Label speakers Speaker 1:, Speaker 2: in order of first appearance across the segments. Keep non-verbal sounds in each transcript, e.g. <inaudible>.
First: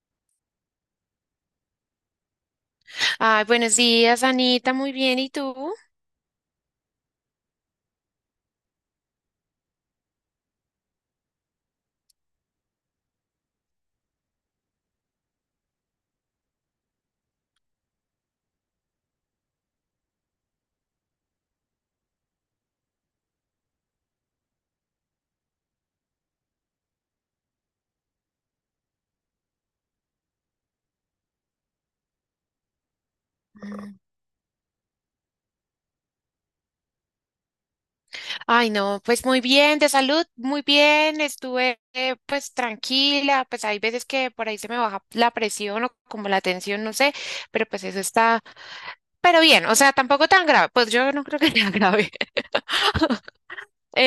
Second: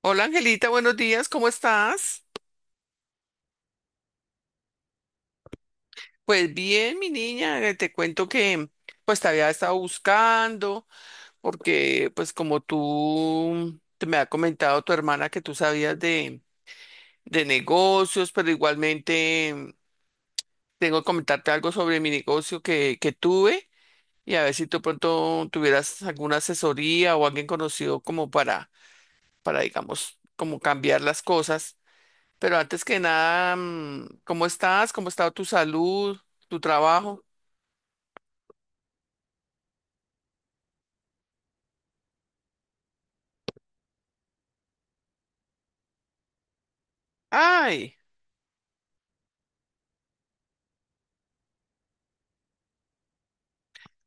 Speaker 1: Hola Angelita, buenos días, ¿cómo estás?
Speaker 2: Ay, buenos días, Anita, muy bien, ¿y tú?
Speaker 1: Pues bien, mi niña, te cuento que pues te había estado buscando porque pues como tú te me ha comentado tu hermana que tú sabías de negocios, pero igualmente tengo que comentarte algo sobre mi negocio que tuve y a ver si tú pronto tuvieras alguna asesoría o alguien conocido como para digamos, como cambiar las cosas. Pero antes que nada,
Speaker 2: Mm.
Speaker 1: ¿cómo estás? ¿Cómo ha estado tu salud, tu trabajo?
Speaker 2: Ay, no, pues muy bien, de salud, muy bien, estuve pues tranquila, pues hay veces que por ahí se me baja la presión o como la tensión, no sé, pero pues
Speaker 1: Ay,
Speaker 2: eso está, pero bien, o sea, tampoco tan grave, pues yo no creo que sea grave. <laughs>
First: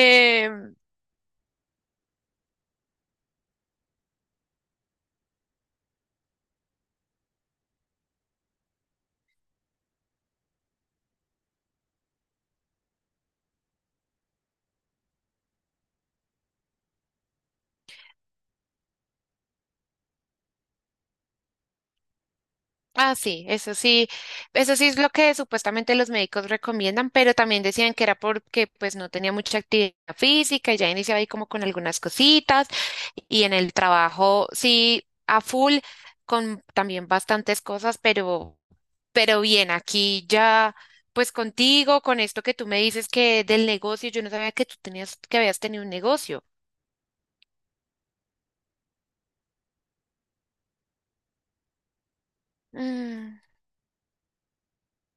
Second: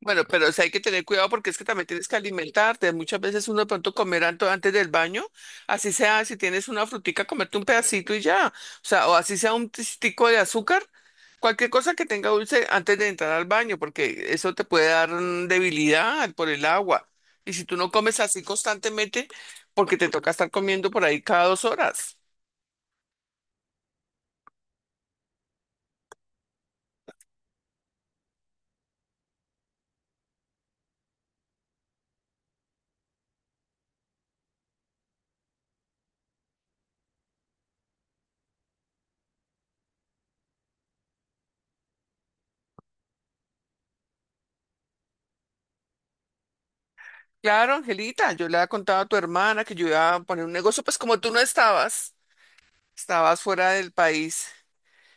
Speaker 1: bueno, pero o sea, hay que tener cuidado porque es que también tienes que alimentarte. Muchas veces uno de pronto comer antes del baño, así sea, si tienes una frutica, comerte un pedacito y ya. O sea, o así sea un tistico de azúcar, cualquier cosa que tenga dulce antes de entrar al baño, porque eso te puede dar debilidad por el agua. Y si tú no comes así constantemente, porque te toca estar comiendo por ahí cada dos horas.
Speaker 2: Ah, sí, eso sí, eso sí es lo que supuestamente los médicos recomiendan, pero también decían que era porque pues no tenía mucha actividad física y ya iniciaba ahí como con algunas cositas y en el trabajo sí a full con también bastantes cosas, pero bien, aquí ya pues contigo, con esto que tú me dices que del negocio, yo no sabía que tú tenías que habías tenido un negocio.
Speaker 1: Claro, Angelita, yo le había contado a tu hermana que yo iba a poner un negocio, pues como tú no estabas,
Speaker 2: Mm,
Speaker 1: estabas fuera del país.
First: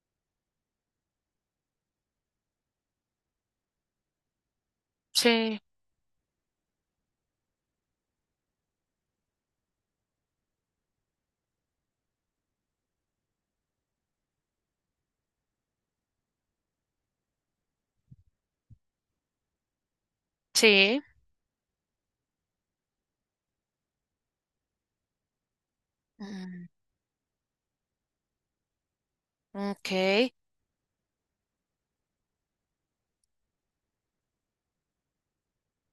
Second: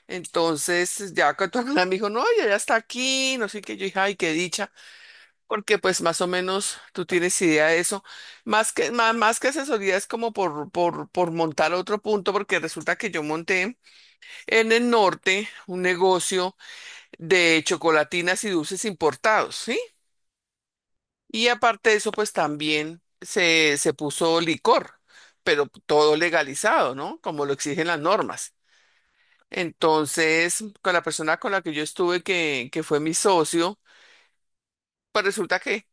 Speaker 1: Entonces, ya que tu <laughs> hermana me dijo, no, ella ya está aquí, no sé qué, yo dije, ay, qué dicha,
Speaker 2: sí,
Speaker 1: porque pues más o menos tú tienes idea de eso. Más más que asesoría es como por montar otro punto, porque resulta que yo monté en el norte un negocio de chocolatinas y dulces importados, ¿sí?
Speaker 2: sí.
Speaker 1: Y aparte de eso, pues también se puso licor, pero todo
Speaker 2: Mm,
Speaker 1: legalizado, ¿no? Como lo exigen las normas.
Speaker 2: ok.
Speaker 1: Entonces, con la persona con la que yo estuve, que fue mi socio, pues resulta que,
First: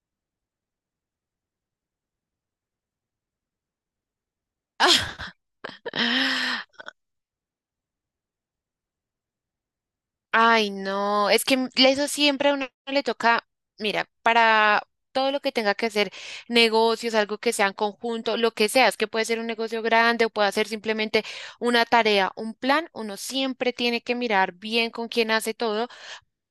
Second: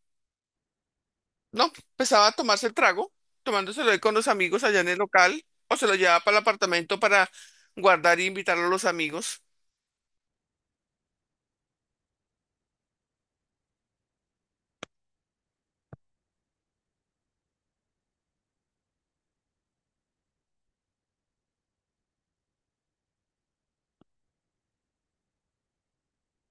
Speaker 1: no, empezaba a tomarse el trago, tomándoselo ahí con los amigos allá en el local, o se lo llevaba para el
Speaker 2: <laughs>
Speaker 1: apartamento para guardar y invitarlo a los amigos.
Speaker 2: Ay, no, es que eso siempre a uno le toca, mira, para todo lo que tenga que hacer, negocios, algo que sea en conjunto, lo que sea, es que puede ser un negocio grande o puede ser simplemente una tarea, un plan, uno siempre tiene que mirar bien con quién hace todo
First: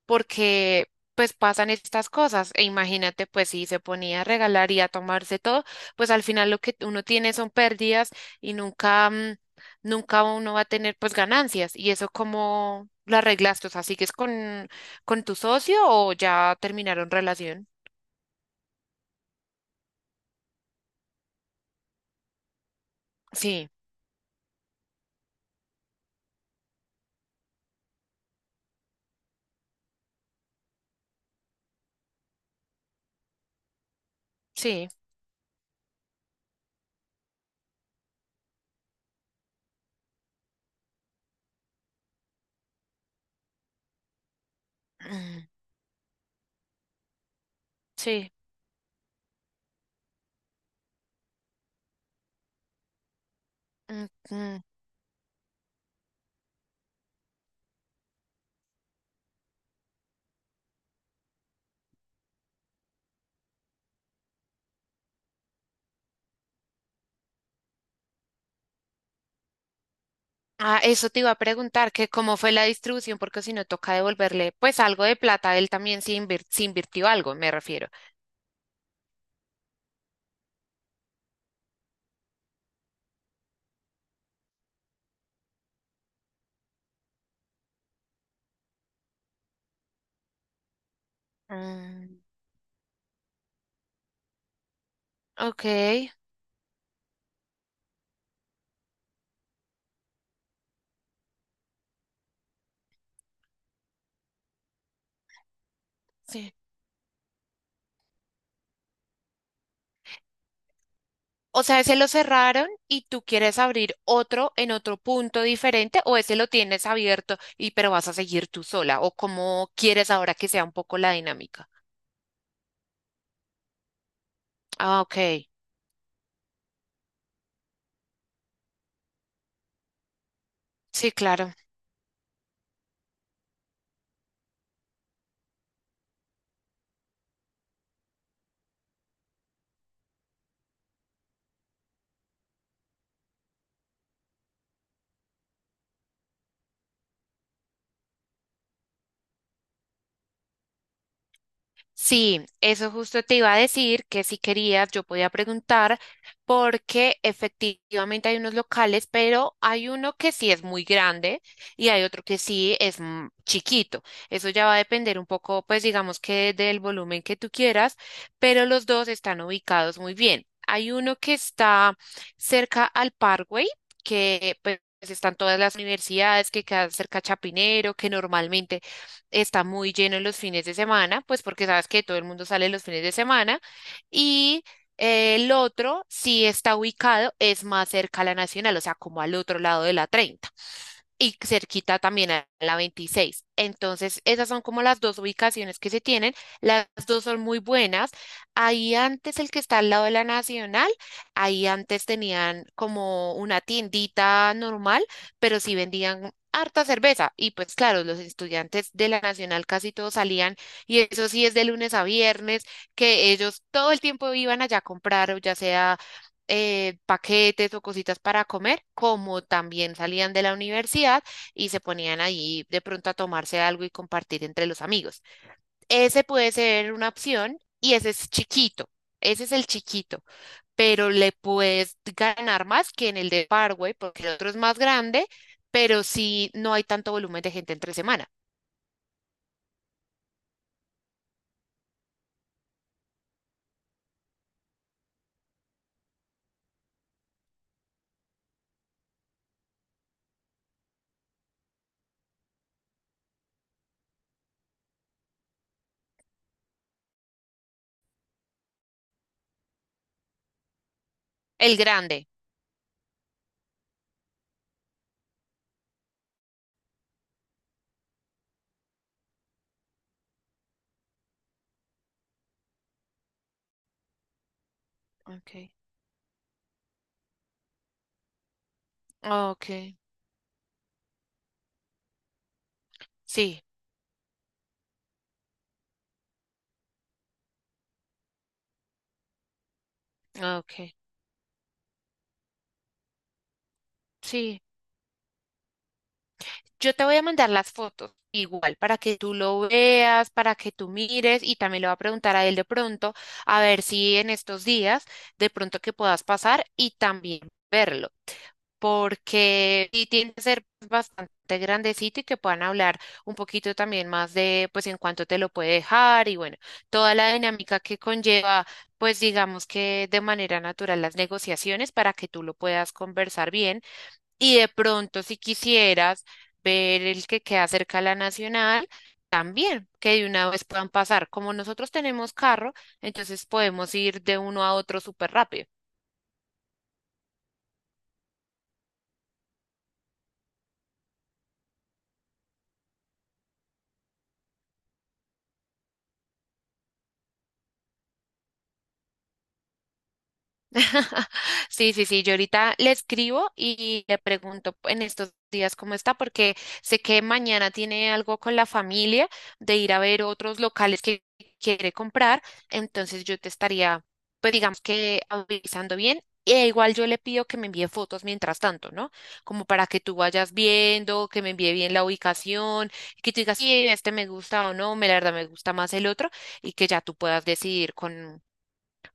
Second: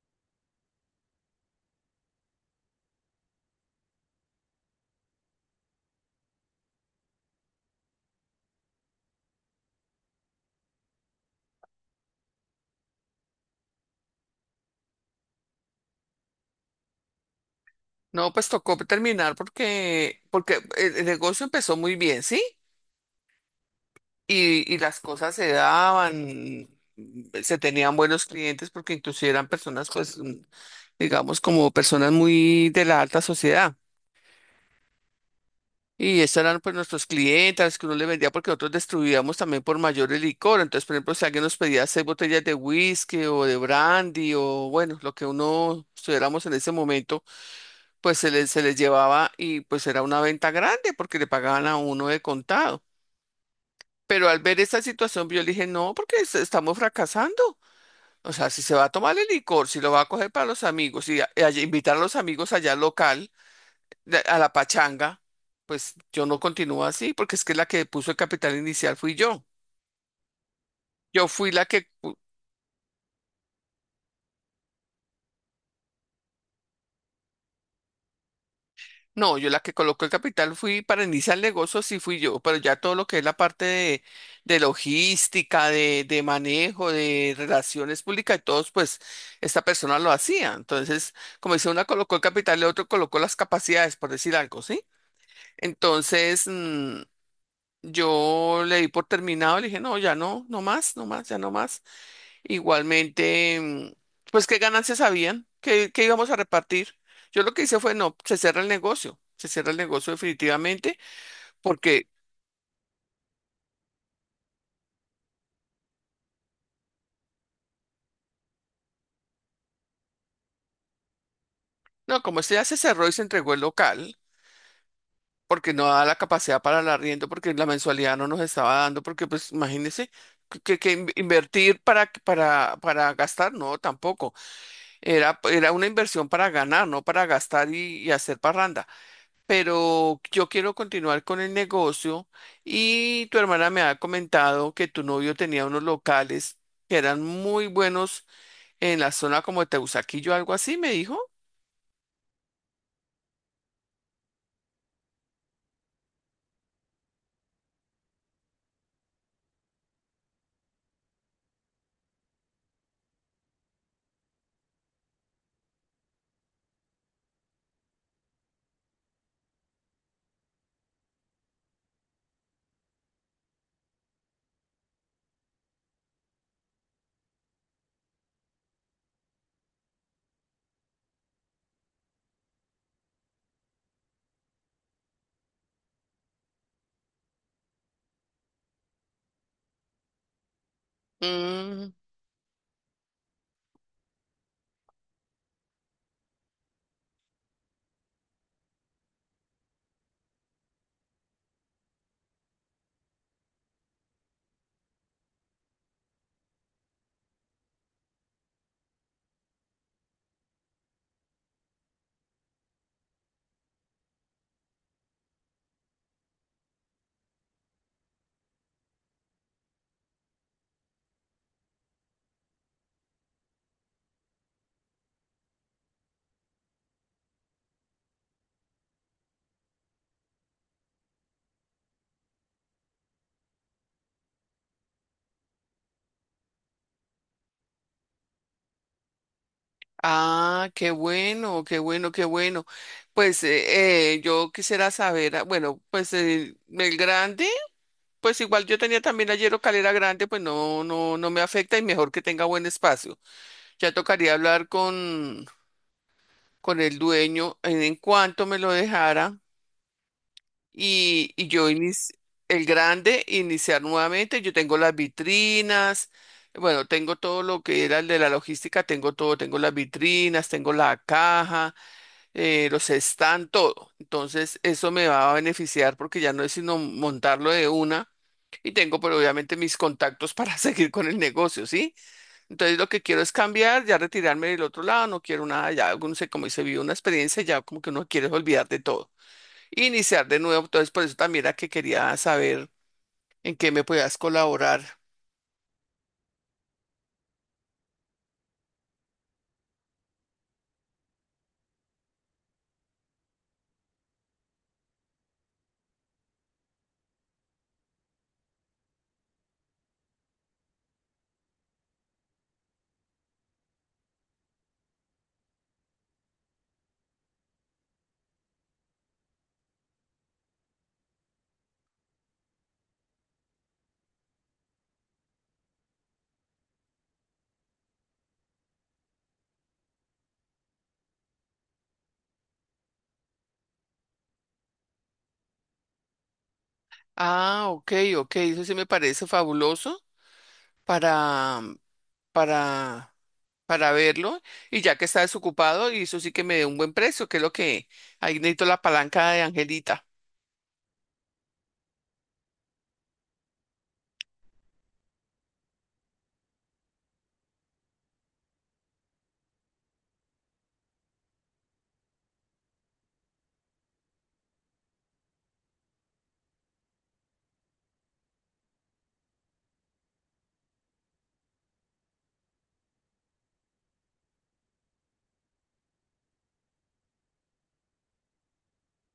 Speaker 2: porque pues pasan estas cosas. E imagínate, pues si se ponía a regalar y a tomarse todo, pues al final lo que uno tiene son pérdidas y nunca, nunca uno va a tener pues ganancias. ¿Y eso cómo lo arreglaste? O sea, ¿sigues con tu socio o ya terminaron relación?
Speaker 1: No, pues tocó terminar porque, porque el negocio empezó muy bien, ¿sí?
Speaker 2: Sí,
Speaker 1: Y las cosas se daban, se tenían buenos clientes porque inclusive eran personas, pues, digamos, como personas muy de la alta sociedad.
Speaker 2: sí,
Speaker 1: Y esos eran pues nuestros clientes que uno le vendía porque nosotros distribuíamos también por mayor el licor. Entonces, por ejemplo, si alguien nos pedía seis botellas de whisky o de brandy o bueno, lo que
Speaker 2: mm,
Speaker 1: uno estuviéramos en ese momento, pues
Speaker 2: sí.
Speaker 1: se les llevaba y pues era una venta grande porque le pagaban a uno de contado.
Speaker 2: Mm,
Speaker 1: Pero al ver
Speaker 2: mm.
Speaker 1: esta situación, yo le dije, no, porque estamos fracasando. O sea, si se va a tomar el licor, si lo va a coger para los amigos y invitar a los amigos allá al local, a la pachanga, pues yo no continúo así, porque es que la que puso el capital inicial fui yo.
Speaker 2: Ah, eso te
Speaker 1: Yo
Speaker 2: iba a
Speaker 1: fui la que,
Speaker 2: preguntar, que cómo fue la distribución, porque si no toca devolverle pues algo de plata, él también se invirtió algo, me refiero.
Speaker 1: no, yo la que colocó el capital fui para iniciar el negocio, sí fui yo, pero ya todo lo que es la parte de logística, de manejo, de relaciones públicas y todos, pues esta persona lo hacía. Entonces, como dice, una colocó
Speaker 2: Mm.
Speaker 1: el capital y otro colocó las capacidades, por decir algo, ¿sí?
Speaker 2: Ok,
Speaker 1: Entonces, yo le di por terminado, le dije, no, ya no, no más, no más, ya no más. Igualmente, pues qué ganancias habían, qué íbamos a
Speaker 2: sí.
Speaker 1: repartir. Yo lo que hice fue, no, se cierra el negocio, se cierra el negocio definitivamente,
Speaker 2: O sea, ese lo
Speaker 1: porque,
Speaker 2: cerraron y tú quieres abrir otro en otro punto diferente o ese lo tienes abierto y pero vas a seguir tú sola o cómo quieres ahora que sea un poco la dinámica.
Speaker 1: no, como este ya se cerró y se entregó el local,
Speaker 2: Ah, ok.
Speaker 1: porque no da la capacidad para el arriendo, porque la mensualidad no nos estaba dando, porque pues imagínense. Que
Speaker 2: Sí, claro.
Speaker 1: invertir para gastar, no, tampoco. Era una inversión para ganar, no para gastar y hacer parranda. Pero yo quiero continuar con el negocio y tu hermana me ha comentado que tu novio tenía unos locales que eran muy buenos en la zona como de Teusaquillo, algo así, me dijo.
Speaker 2: Sí, eso justo te iba a decir que si querías yo podía preguntar porque efectivamente hay unos locales, pero hay uno que sí es muy grande y hay otro que sí es chiquito. Eso ya va a depender un poco, pues digamos que del volumen que tú quieras, pero los dos están ubicados muy bien. Hay uno que está cerca al Parkway, que pues están todas las universidades que quedan cerca a Chapinero, que normalmente está muy lleno en los fines de semana, pues porque sabes que todo el mundo sale los fines de semana. Y el otro sí está ubicado, es más cerca a la Nacional, o sea, como al otro lado de la 30 y
Speaker 1: Mm,
Speaker 2: cerquita también a la 26. Entonces, esas son como las dos ubicaciones que se tienen. Las dos son muy buenas. Ahí antes, el que está al lado de la Nacional, ahí antes tenían como una tiendita normal, pero sí vendían harta cerveza. Y pues claro, los estudiantes de la Nacional casi todos salían, y eso sí es de lunes a viernes, que ellos todo el tiempo iban allá a comprar, o ya sea paquetes o cositas para comer, como también salían de la universidad y se ponían allí de pronto a tomarse algo y compartir entre los amigos. Ese puede ser una opción y ese es chiquito. Ese es el chiquito, pero le puedes ganar más que en el de Parkway, porque el otro es más grande, pero sí no hay tanto volumen de gente entre semana.
Speaker 1: ah, qué bueno, qué bueno, qué bueno. Pues yo quisiera saber, ah, bueno, pues el grande, pues igual yo tenía también ayer calera grande, pues no me afecta y mejor que tenga buen espacio. Ya tocaría hablar con el dueño en cuanto me lo dejara y yo
Speaker 2: El grande.
Speaker 1: el grande iniciar nuevamente. Yo tengo las vitrinas, bueno, tengo todo lo que era el de la logística, tengo todo, tengo las vitrinas, tengo la caja, los stands, todo. Entonces, eso me va a
Speaker 2: Okay.
Speaker 1: beneficiar porque ya no es sino montarlo de una. Y tengo, pero obviamente mis
Speaker 2: Okay.
Speaker 1: contactos para <laughs> seguir con el negocio, ¿sí? Entonces lo que quiero es
Speaker 2: Sí,
Speaker 1: cambiar, ya retirarme del otro lado, no quiero nada, ya uno se, como se vive una experiencia, ya como que uno quiere olvidar de todo, iniciar de nuevo, entonces
Speaker 2: okay.
Speaker 1: por eso también era que quería saber en qué me podías
Speaker 2: Sí.
Speaker 1: colaborar.
Speaker 2: Yo te voy a mandar las fotos igual para que tú lo veas, para que tú mires y también le voy a preguntar a él de pronto a ver si en estos días de pronto que puedas pasar y también verlo, porque sí tiene que ser bastante grandecito y que puedan hablar un poquito también más de pues en cuánto te lo puede dejar y bueno, toda la dinámica que conlleva pues digamos que de manera natural las negociaciones para que tú lo puedas conversar bien y de pronto, si quisieras ver el que queda cerca a la Nacional, también, que de una vez puedan pasar. Como nosotros tenemos carro, entonces podemos ir de uno a otro súper rápido.
Speaker 1: Ah, ok, ok, eso sí me parece fabuloso para, para, para verlo, y ya que está desocupado, y eso sí que me dé un buen precio, que es lo que, ahí necesito la palanca de Angelita.
Speaker 2: <laughs> Sí, sí, sí, yo ahorita le escribo y le pregunto en estos días cómo está, porque sé que mañana tiene algo con la familia de ir a ver otros locales que quiere comprar, entonces yo te estaría, pues digamos que avisando bien. E igual yo le pido que me envíe fotos mientras tanto, ¿no? Como para que tú vayas viendo, que me envíe bien la ubicación, que tú digas, sí, este me gusta o no, me la verdad me gusta más el otro, y que ya tú puedas decidir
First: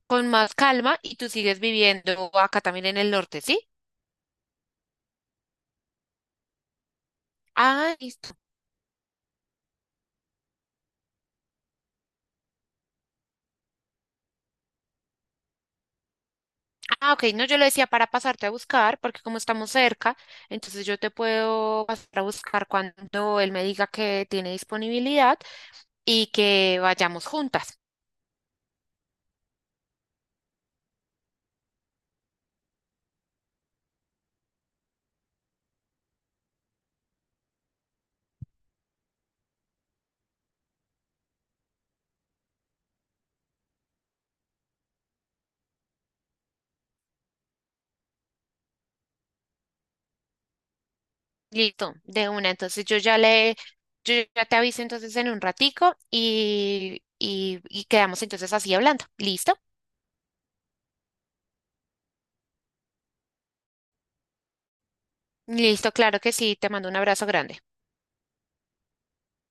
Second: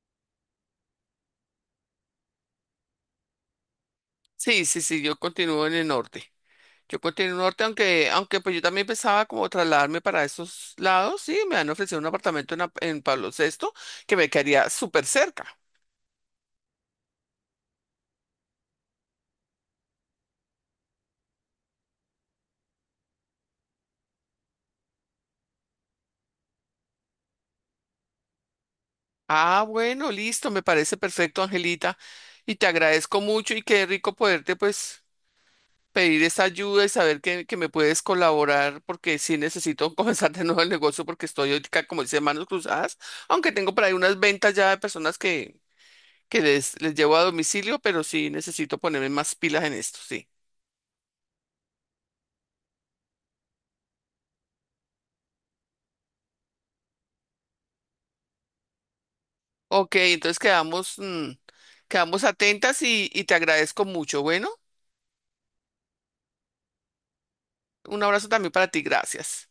Speaker 2: con más calma y tú sigues viviendo acá también en el norte, ¿sí?
Speaker 1: Sí, sí, sí, yo continúo en el norte. Yo continúo en el norte,
Speaker 2: Ah, listo.
Speaker 1: aunque pues yo también pensaba como trasladarme para esos lados. Sí, me han ofrecido un apartamento en Pablo VI que me quedaría súper cerca.
Speaker 2: Ah, ok, no, yo le decía para pasarte a buscar, porque como estamos cerca, entonces yo te puedo pasar a buscar cuando él me diga que tiene disponibilidad y que vayamos juntas.
Speaker 1: Ah, bueno, listo, me parece perfecto, Angelita. Y te agradezco mucho y qué rico poderte pues pedir esa ayuda y saber que me puedes colaborar porque sí necesito <laughs> comenzar de nuevo el negocio porque estoy ahorita, como dice, manos cruzadas, aunque tengo por ahí unas ventas ya de personas que les llevo a domicilio, pero sí necesito ponerme más pilas en esto, sí.
Speaker 2: Listo, de una. Entonces yo ya le, yo ya te aviso entonces en un ratico y quedamos entonces así hablando. ¿Listo?
Speaker 1: Ok, entonces quedamos, quedamos atentas y te agradezco mucho. Bueno,
Speaker 2: Listo, claro que sí, te mando un abrazo grande.
Speaker 1: un abrazo también para ti, gracias.